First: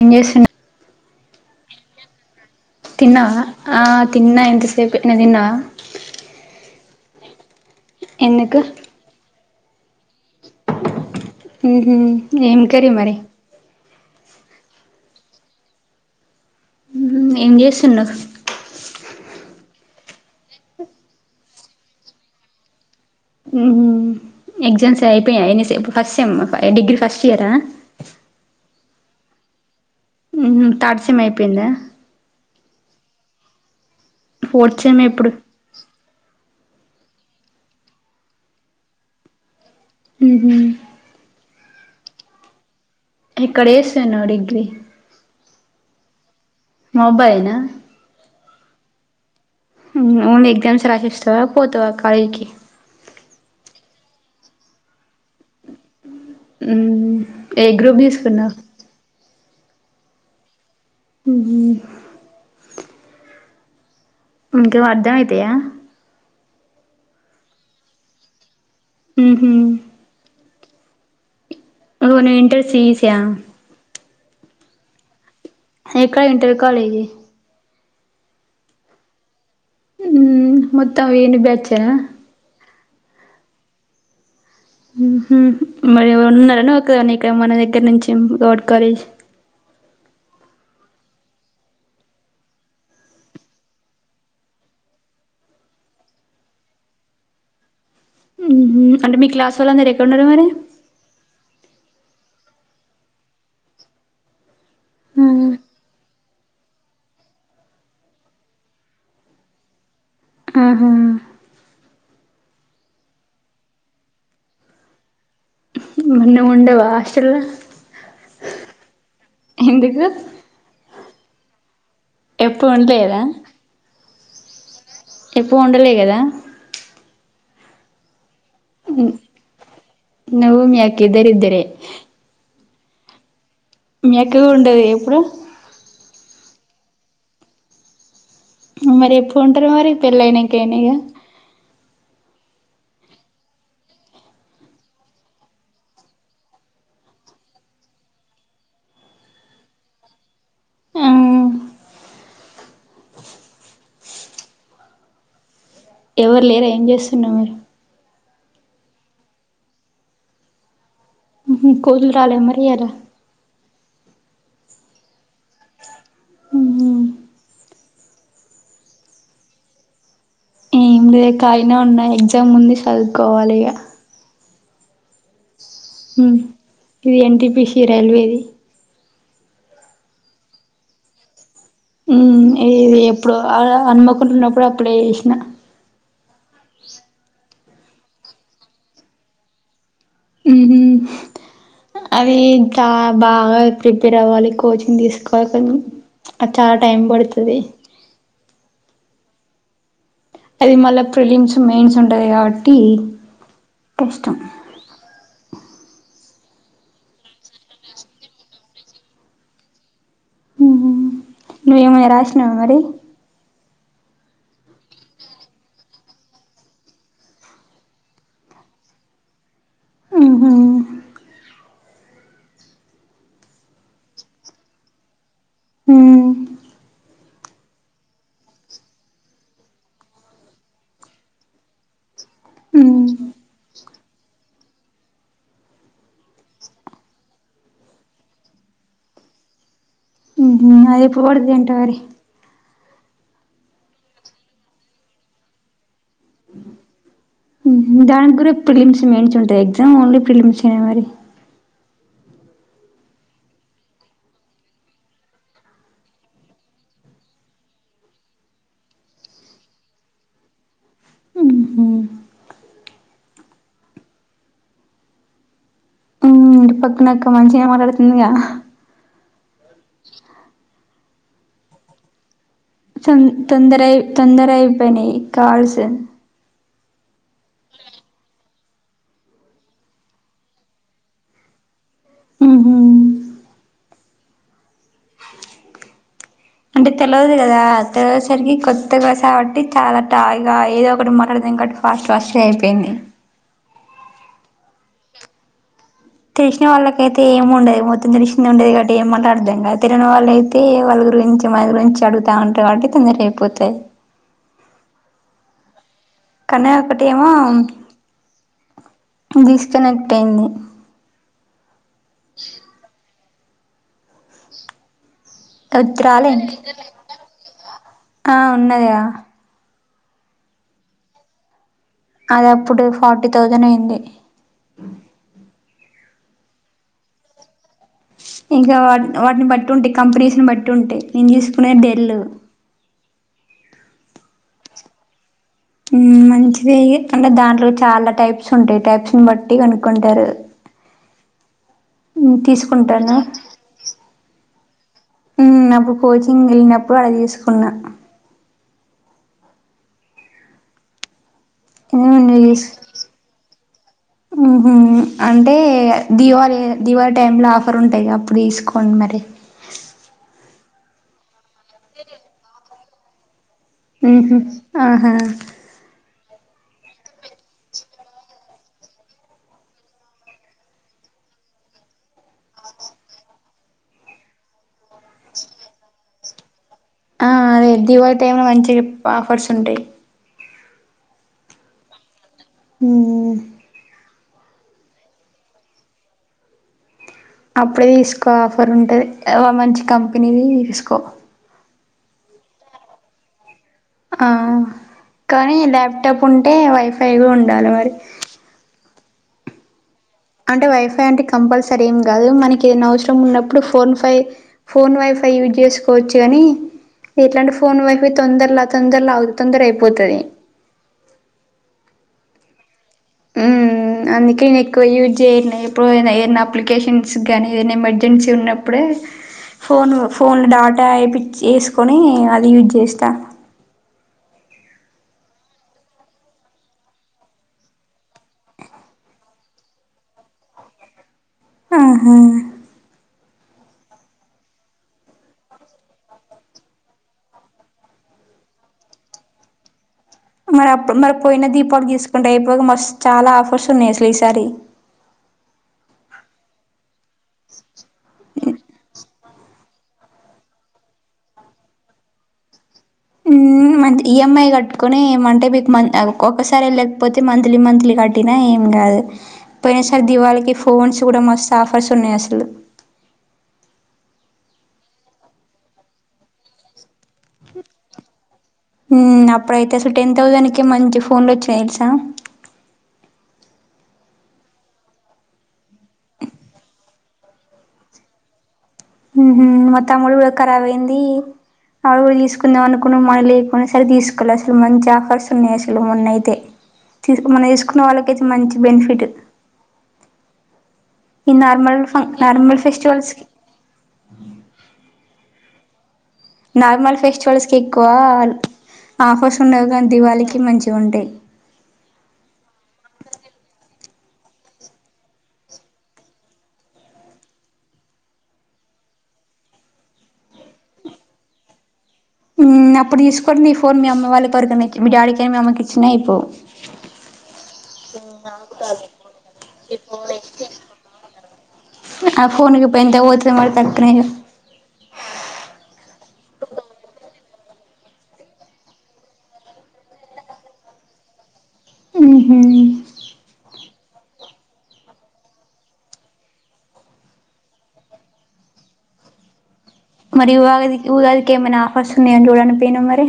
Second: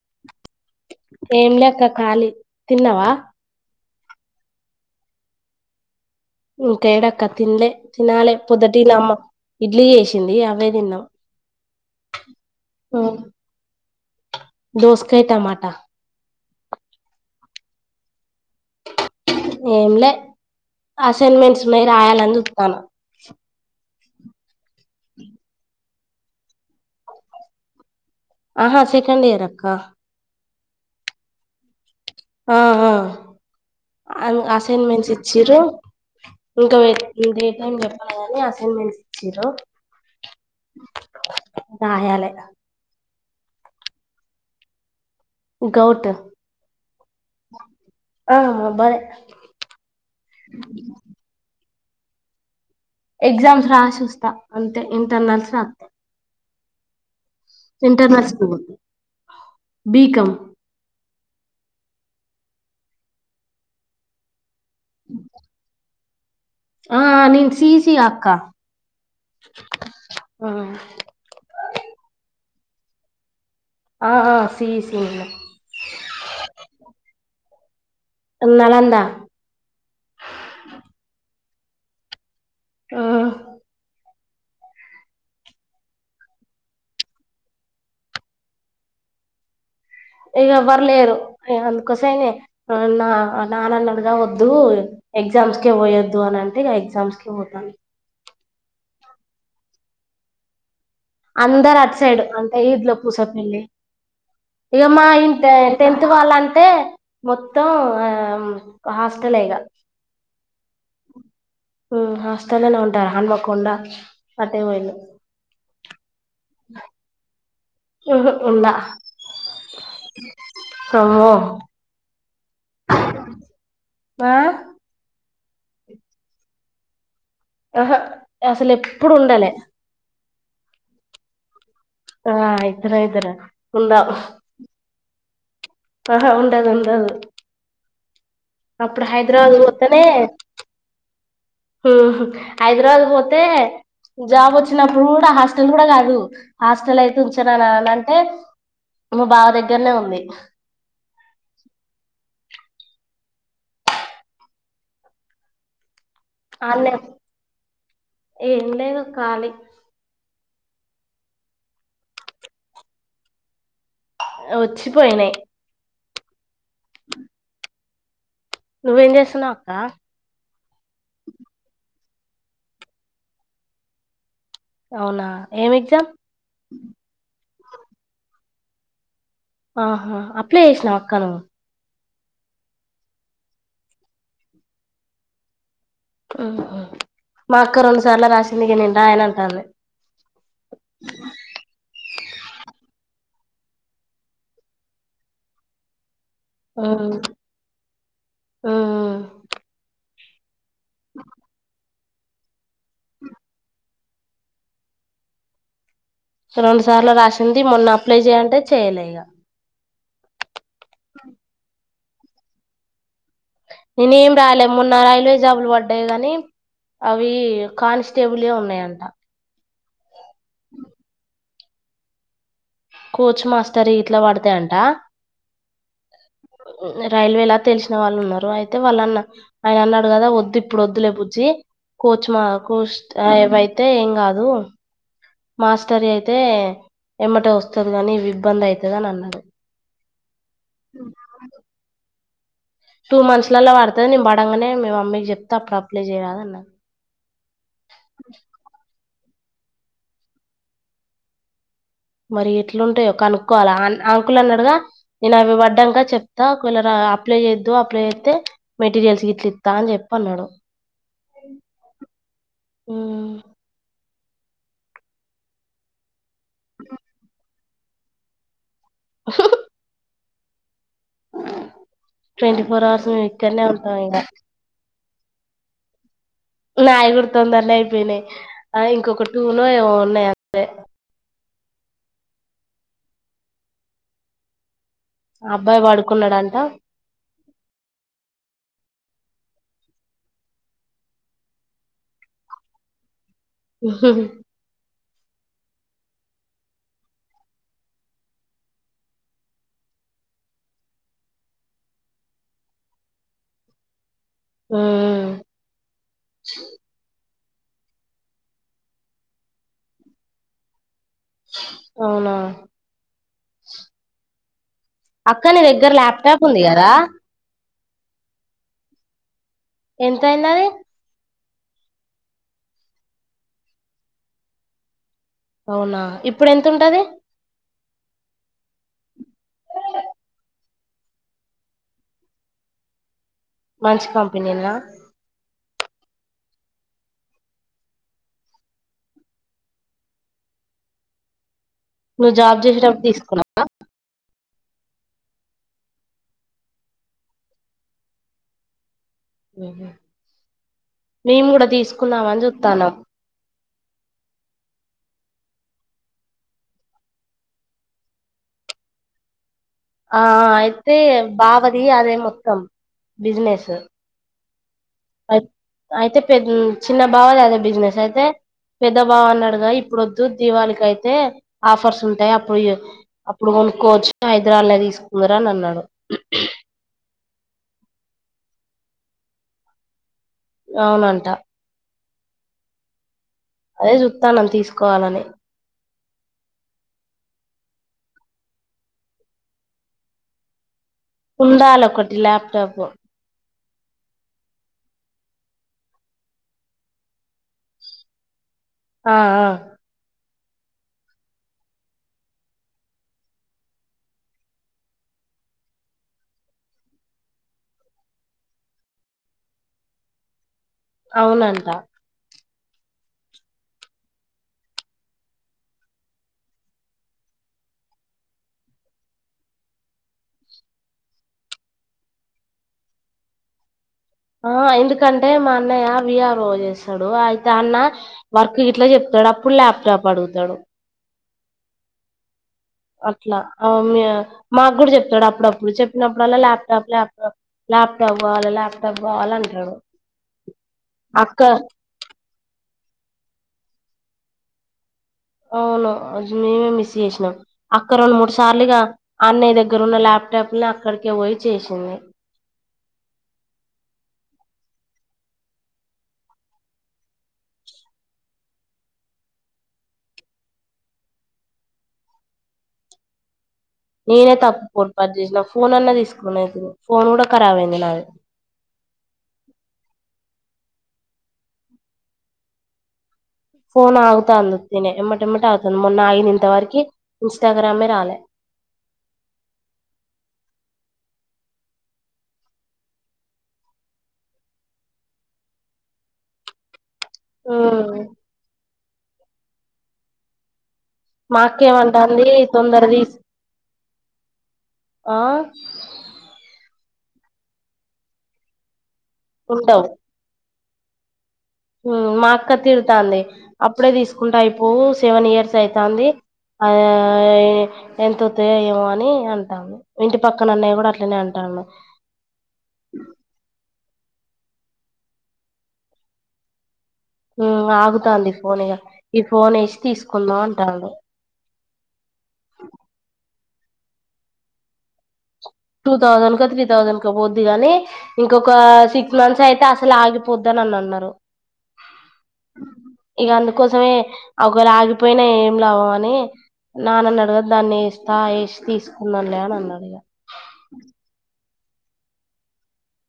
ఏం చేశిండు. ఏంలే అక్క ఖాళీ. తిన్నావా. ఆ తిన్నా ఇంతసేపె. నువ్వు తిన్నావా. ఇంకేడ అక్క తిన్లే. తినాలే ఎందుకు పొద్దుటీల అమ్మ ఇడ్లీ చేేశిందీ అవే తిన్నం. ఊహూ. ఏం కర్రీ మరి. దోసకాయ్ టమాట. ఉమ్ ఏం చేస్తున్నవ్. ఏంలే అసైన్మెంట్స్ ఉన్నాయి రాయాలని చూత్తానా. ఊహూ ఎగ్జామ్స్ అయిపోయాయ ఎన్ని సె ఇపుడు ఫస్ట్ సెమ్మా డిగ్రీ ఫస్ట్ ఇయరా. హా సెకండ్ ఇయర్ అక్కా. ఊహు థర్డ్ సేమ్ అయిపోయిందా. ఆహా అ ఫోర్త్ సెమ్ అసైన్మెంట్స్ ఎప్పుడు ఇచ్చిర్రు. ఇంకా టైమ్ చెప్పాలే అని అసైన్మెంట్స్ ఇచ్చిరు ఉహ్మ రాయాలె ఇక్కడ ఏస్తేనవు డిగ్రీ గౌట్ మొబైల్ బలే ఓన్లీ ఎగ్జామ్స్ రాసేస్తవా పోతవా కాలేజీకి ఎగ్జామ్స్ రాసి వస్తా అంతే ఇంటర్నల్స్ హ్మ్ ఏ గ్రూప్ తీసుకున్నావ్ బీకం ఉహ్మ ఇంకా అర్ధం అయితయా ఆ నేను సీసీ గా అక్క ఉహ్మ ఆ ఇంటర్ సీఈసీ ఆ ఆ ఆ సీఈసీ నే ఎక్కడ ఇంటర్ కాలేజీ నలంద హ్మ్ మత్తవ ఏను బ్యా చ్చ ఓ మరి ఎవ ఉన్నారని ఒకని ఇక్కడ మన దగ్గర నుంచి గడ్ కాలేజ్ ఇక ఎవ్వరు లేరు అందుకోసమ నా నాన్నన్నడుగా వద్దు ఎగ్జామ్స్కే పోయొద్దు అని అంటే ఇక ఎగ్జామ్స్కే పోతాను ఉహ్మ అంటే మీ క్లాస్ వాళ్ళందరు ఎక్కడన్నారు మరి అందరు అటు సైడు అంటే ఈద్ లో పూసపల్లి ఇగ మా ఇ టెన్త్ వాళ్ళ అంటే మొత్తం హాస్టల్ ఇగ ఉ హ్మ్మ్ హ్మ్ హాస్టల్లోనే ఉంటారు హంమకుండా అట్టేళ మన్నముండవా అషల్ ఉహు ఉండ ఎందుకు ఓ ఎప్పుడు ఉండలేదా ఆ ఎప్పు ఉండలే గదా ఆహా నేన్ అసలు ఎప్పుడు ఉండలే నువ్వు మీ అక్క ఇద్దరు ఇద్దరే ఆ ఇద్దరు ఇద్దరే మెక్కగూడ ఉంటది ఎప్పుడు ఆహా ఉండదు ఉండదు అప్పుడు మరి ఎప్పుడు హైదరాబాద్ ఉంటారు మరి పోతానే పెళ్ళి అయినాకైనా ఇగ ఉహ్మ హైదరాబాద్ పోతే జాబ్ వచ్చినప్పుడు కూడా హాస్టల్ కూడా కాదు హాస్టల్ అయితే ఉంచనా అని అంటే మా బావ దగ్గరనే ఉంది హ్మ్ ఎవరు లేర ఏం అన్నే చేస్తున్నా మరీ ఏం లేదు కాలి కోదలు రాలే మరియాద ఉచ్చిపోయినే మ్మ్ నువ్వేం చేస్సున్నావు అక్క ఎగ్జాముంది చదువుకోవాలిగా అవునా ఏం ఎగ్జామ్ ఇది ఎన్టిపిసి రైల్వేది ఆహా అప్లే చేసినావ అక్కను మ్మ్ ఇది ఎప్పుడు ఆ హన్మకొండప్పుడు అప్పుడు చేసిన ఆహా మా అక్క రెండుసార్లు రాసిందిగా నేం రాయను అంటాంది మ్మ్ హ్మ్ అదింతా బాగా ప్రిపేర్ అవ్వాలి, కోచింగ్ తీసుకోవాలి కన్ అద్ చాలా టైం అంటాంది పడుతది అది మళ్ళ ఫ్రిలిమ్స్ మెయిన్స్ ఉంటది గావ ట్టి కష్టం రెండు సార్లు రాసింది మొన్న అప్లై చేయంటే చేయ్యలే ఇగ మ్మ్ హ్మ్ నువ్వేమన రాశ్నావా మరి నేనేం రాయలే మొన్న రైల్వే జాబులు వడ్డాయి గాని అవి కానిస్టేబులువే ఉన్నాయంట. ఉహు కోచ్ మాస్టర్ యి ఇట్లా పడతాయంట ఉమ్ రైల్వే ఇలా తెలిసిన వాళ్ళు ఉన్నారు అయితే వాళ్ళన్న ఆయన అన్నాడు కదా వద్దు ఇప్పుడు వద్దులే బుజ్జి కోచ్ మా ఉమ్ కోచ్ ఏవైతే ఏం కాదు మాస్టర్ అయితే ఎమ్మట వస్తుది కాని ఇ ఇబ్బంది అవుతుది అని అన్నాడు అదే పోడద ఏంటవర టూ మంత్స్ లలో పడతది నేను పడంగానే మ మమ్మీకి చెప్తా అప్పుడు అప్లై చేయరాదు అన్నది [unintelligible] మెయిన్స్ ఉంటయి ఎగ్జామ్ ఓన్లీ ప్రిలిమ్సే మరి మరి ఎట్లుంటాయో కనుక్కోవాలి ఆంకులు అన్నాడుగా నేను అవి పడ్డాక చెప్తా ఒక వలరా అప్లై చేద్దు అప్లై చేత్తే మెటీరియల్స్ ఇట్లు ఇస్తా అని చెప్పి అన్నాడు హుహు. ఇంటి పక్కన అక్క మంచి ఏం అడుగుతుందిగా ట్వంటీ ఫోర్ అవర్స్ చాన్ మేము తొంద ఇక్కడనే తొందరయి ఉంటాం ఇక తొందర అయిపోయినియి కాల్స్ నాయి గూడా తొందరనే అయిపోయినయి ఆ ఇంకొక టూనో ఏమో ఉన్నాయి అంతే ఊహూ ఆ అబ్బాయి పడుకున్నాడం అంటే తెలవదు కదా తెలియేసరికి కొ కొత్తగా కాబట్టి చాలా టాయ్ గా ఏదో ఒకటి మాట్లాడతు ఇంకోటి ఫాస్ట్ ఫాస్ట్ గా అయిపోయింది తెలిసిన వాళ్ళకయితే ఏమి ఉండదు మొత్తం తెలిసింది ఉండేది కాబట్టి ఏంమాటాడలో అర్థం కాదు తెలియని వాళ్ళ అయితే వాళ్ళ గురించి మన గురించి అడుగుతా అంటారు కాబట్టి తొందర అయిపోతాయి హ్మ్ కానీ ఒక్కటేమో డిస్కనెక్ట్ అయ్యింది అవునా అక్కా నీ దగ్గర అది ల్యాప్టాప్ రాలేంటి ఉంది గదా ఆ ఉన్నదిగా ఎంతయ్యిందది అది అప్పుడు ఫార్టీ థౌసన్ అయింది అవునా ఇప్పుడు ఎంతుంటది ఇంకా వాటి వాటిని బట్టి ఉంటి కంపినీస్ ని బట్టి ఉంటి నేను తీసుకునే డెల్లు మంచి కంపెనీ నా ఉమ్ మంచిదెయ్యే అంటే దాంట్లో చాలా టైప్స్ ఉంటాయి టైప్స్ ని బట్టి కనుక్కుంటారు నువ్వు జాబ్ చేసేటప్పుడు తీసుకున్నావా ఉమ్ అప్పుడు కోచింగ్ ఎళ్ళినప్పుడు ఆడ తీసుకున్నా [inaudible] మేం గూడా తీసుకున్నాం అని జూత్తానం ఊహూ అంటే దివాళి దివాళి టైం లో ఆఫర్ ఉంటాయి గా అప్పుడు తీసుకోండి మరి ఆ ఆ అయితే బావది అదే మొత్తం బిసినెస్ ఉహ్మ ఆహా అయితే చిన్న బావ లేదా బిజినెస్ అయితే పెద్ద బావ అన్నాడుగా ఇప్పుడు వద్దు దీవాళికి అయితే ఆఫర్స్ ఉంటాయి అప్పుడు అప్పుడు కొనుక్కోవచ్చు హైదరాబాద్ లో తీసుకుందరా అని అన్నాడు ఆ అదే దీపాళి టైమ్ లో మంచి ఆఫర్స్ ఉంటాయి అవునంట హ్మ్ చుత్తానం తీసుకోవాలని అప్పుడే తీసుకో ఆఫర్ ఉంటుంది మంచి కంపెనీది తీసుకో కుందాల ఒకటి ల్యాప్టాపు ఆ కానీ ల్యాప్టాప్ ఉంటే వైఫైగా ఉండాలి మరి ఆ ఆ అంటే వైఫై అంటే కంపల్సరీ ఏం కాదు మనకి ఏదైనా అవసరం ఉన్నప్పుడు ఫోన్ ఫై ఫోన్ వైఫై యూజ్ చేసుకోవచ్చు కాని ఎట్లాంటి ఫోన్ వైఫై తొందరలో తొందరలో తొందర అయిపోతుది అవునంట అందుకే నేను ఎక్కువ యూజ్ చేయ ఎప్పుడు ఏదైనా అప్లికేషన్స్ కానీ ఏదైనా ఎమర్జెన్సీ ఉన్నప్పుడే ఫోన్ ఫోన్లో డాటా వయి వేసుకొని అది యూజ్ చేస్త ఆ ఎందుకంటే మా అన్నయ్య విఆర్ రోజ చేస్తాడు అయితే అన్న వర్క్ గిట్లా చెప్తాడు అప్పుడు ల్యాప్టాప్ అడుగుతడు ఉహ్మ్ అట్లా మాకు కూడా చెప్తాడు అప్పుడప్పుడు చెప్పినప్పుడల్లా ల్యాప్టాప్ లాప్టాప్ ల్యాప్టాప్ కావాలి ల్యాప్టాప్ కావాలి అంటాడు మరి అప్పుడు మరి అక్క పోయిన దీపాళి తీసుకుంటే అయిపోగా మస్ చాల ఆఫర్సు ఉన్నాయి అసలు ఈసారి అవును అజుమసి చేసినాం అక్క రెండు మూడు సార్లుగా అన్నయ్య దగ్గర ఉన్న ల్యాప్టాప్ ని అక్కడికే పోయి చేసింది మ ఈఎంఐ కట్టుకుని ఏమంటే మీకు ఒక్కొక్కసారి వెళ్ళకపోతే మంత్లీ మంత్లీ కట్టినా ఏం కాదు పోయిన సర దివాళికి ఫోన్స్ కూడా మస్తు ఆఫర్స్ ఉన్నాయి అసలు నేనే తప్పు పోర్పాటు చేసినా ఫోన్ అన్నా తీసుకుని అయి ఫోన్ కూడా కారబైంది నాది అప్పుడుయితే టెన్ థౌసాండ్ కి మంచి ఫోన్ల వచ్చయ తెలుస ఫోన్ ఆగుతంది ఉత్తినే ఎంబటేంబటె ఆగుతంది మొన్న ఆగింది ఇంత వరకి ఇన్స్టాగ్రామే రాలే ఊహూ మా తమ్ముడిది కూడా కరాబ్ అయింది ఆడు కూడా తీసుకుందాం అనుకున్నడు మనీ లేకుండే సరికి తీసుకోలే అసలు మంచి ఆఫర్స్ ఉన్నయి అసలు మొన్న అయితే తీ మొన్న తీసుకున్న ఉమ్ వాళ్ళకైతే మంచి బెనిఫిట్ ఈ నార్మల్ ఫ మాక్కేమంటాంది నార్మల్ తొందర ఫెస్టివల్స్ తీస్ కి ఆ నార్మల్ ఫెస్టివల్స్కి ఎక్కువ ఆఫర్స్ ఉండవు కానీ దివాళికి మంచి ఉంటయ్ ఊ మా అక్క తిడుతాంది అప్పుడే తీసుకుంటె అయిపోవు సెవెన్ ఇయర్స్ అయితాంది ఆ ఎంతొత్తయో ఏమో అని అంటాంది ఇంటి పక్కన అన్నయ్య కూడా అట్లనే అంటండు ఊ అప్పుడు తీసుకోని నీ ఫోన్ మీ అమ్మ వాళ్ళివ్వరుగా మీకి మీ డాడికైనా మీ అమ్మకి ఇచ్చిన అయిపోవు ఉమ్ ఆగుతాంది ఫోన్ ఇగ ఈ ఫోన్ ఏసి తీసుకుందాం అంటాండు ఆ ఫోన్ ఇప్పుడు ఎంతకు పోతది మరి త్రీ టూ థౌసండ్ కో త్రీ థౌసండ్ కో పోద్దిగాని ఇంకొక సిక్స్ మంత్స్ అయితే అసలు ఆగిపోద్ది అని అన్నరు ఊహూ ఇగ అందు అందుకోసమే ఒకవేళ ఆగిపోయినా ఏం లాభం అని నాన్ననడగకు దాన్ని వేస్తా వేసి తీసుకుందాంలే అని అన్నడు మరి ఉగాది ఊగాదికి ఏమన్న ఆఫర్స్ ఉన్నాయో చూడనకపోయినవ్ మరి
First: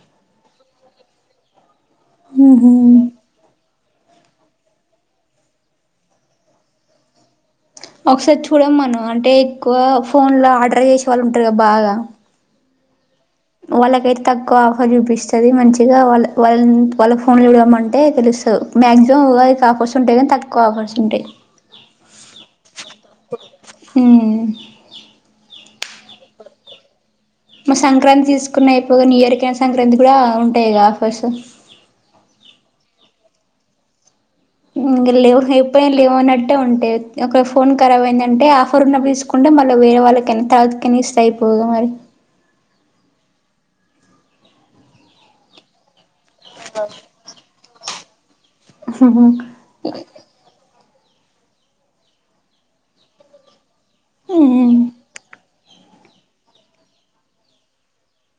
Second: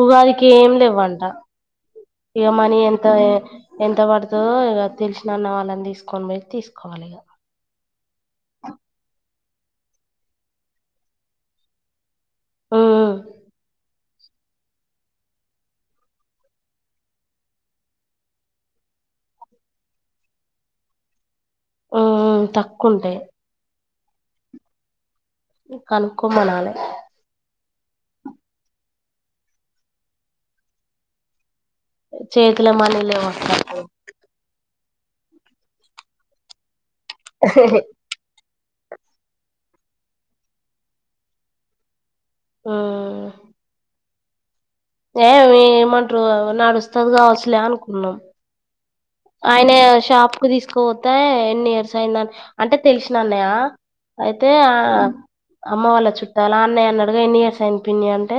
ఉగాదికి ఏం లెవ్వంట ఇగ ఊహూ మని ఎంత ఎంత పడుతదో ఇగ తెలిసినన్న వాళ్ళని తీసుకొని పోయి తీసుకోవాలె ఇగ ఒకసారి చూడమను అంటే ఎక్కువ ఫోన్ ల ఆర్డర్ చేసే వాళ్ళు ఉంటరు కదా బాగా ఉమ్ వాళ్ళకైతే తక్కువ ఆఫర్ చూపిస్తది మంచిగా వాళ్ళ వాళ్ళ వాళ్ళ ఫోన్లు చూడమంటే తెలుస్తది మాక్సిమం ఉగాదికి ఆఫర్స్ ఉంటయి కానీ తక్కువ ఆఫర్స్ ఉంటయి ఉమ్ తక్కువ ఉంటాయి ఊ కనుక్కోమనలె ఒక న్యూ ఇయర్ కేనా సంక్రాంతికి కూడా ఉంటయిగా ఆఫర్స్ చేతుల మనీ లేవక్క అసలు ఇంగ లేవు ఎప్పుడైనా లేవు అన్నట్టే ఉంటయి ఒకల ఫోన్ కరాబ్ అయిందంటే ఆ ఫో ఫరున తీసుకుంటే మళ్ళ వేరే వాళ్ళకి ఏనా తర్వాతకనిస్తే అయిపోవుగా మరి ఆ ఏ మీ ఏమం రూ నడుస్తది కావచ్చులే అను ఉన్నం మ్మ్ ఆయన షాప్ కు తీసుకు కుపోతే ఎన్ని ఇయర్స్ అయిందని అంటే తెలిసిన అన్నయ్య అయితే ఆ హ్మ్ అమ్మ వాళ్ళ చుట్టాలు ఆ అన్నయ్య అన్నడుగా ఎన్ని ఇయర్స్ అయింది పిన్ని అంటే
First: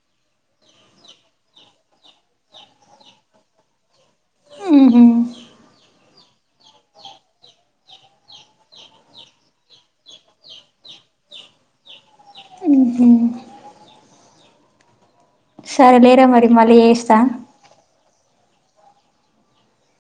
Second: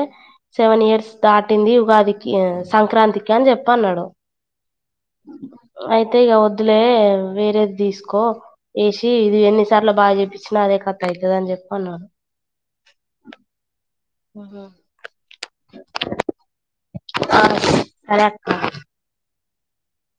సెవెన్ ఇయర్స్ దాటింది ఉగాదికి సంక్రాంతికి అని చెప్పి అన్నాడు [inaudible] అయితే ఇక వద్దులే వేరేది తీసుకో వేసి ఇది ఎన్నిసార్లు బాగా చేప్పించినా అదే కథ అయితది అని చెప్పి అన్నారు ఊహు ఆహ సరే లేరా మరి మళ్ళీ చేస్తా ఆ [inaudible]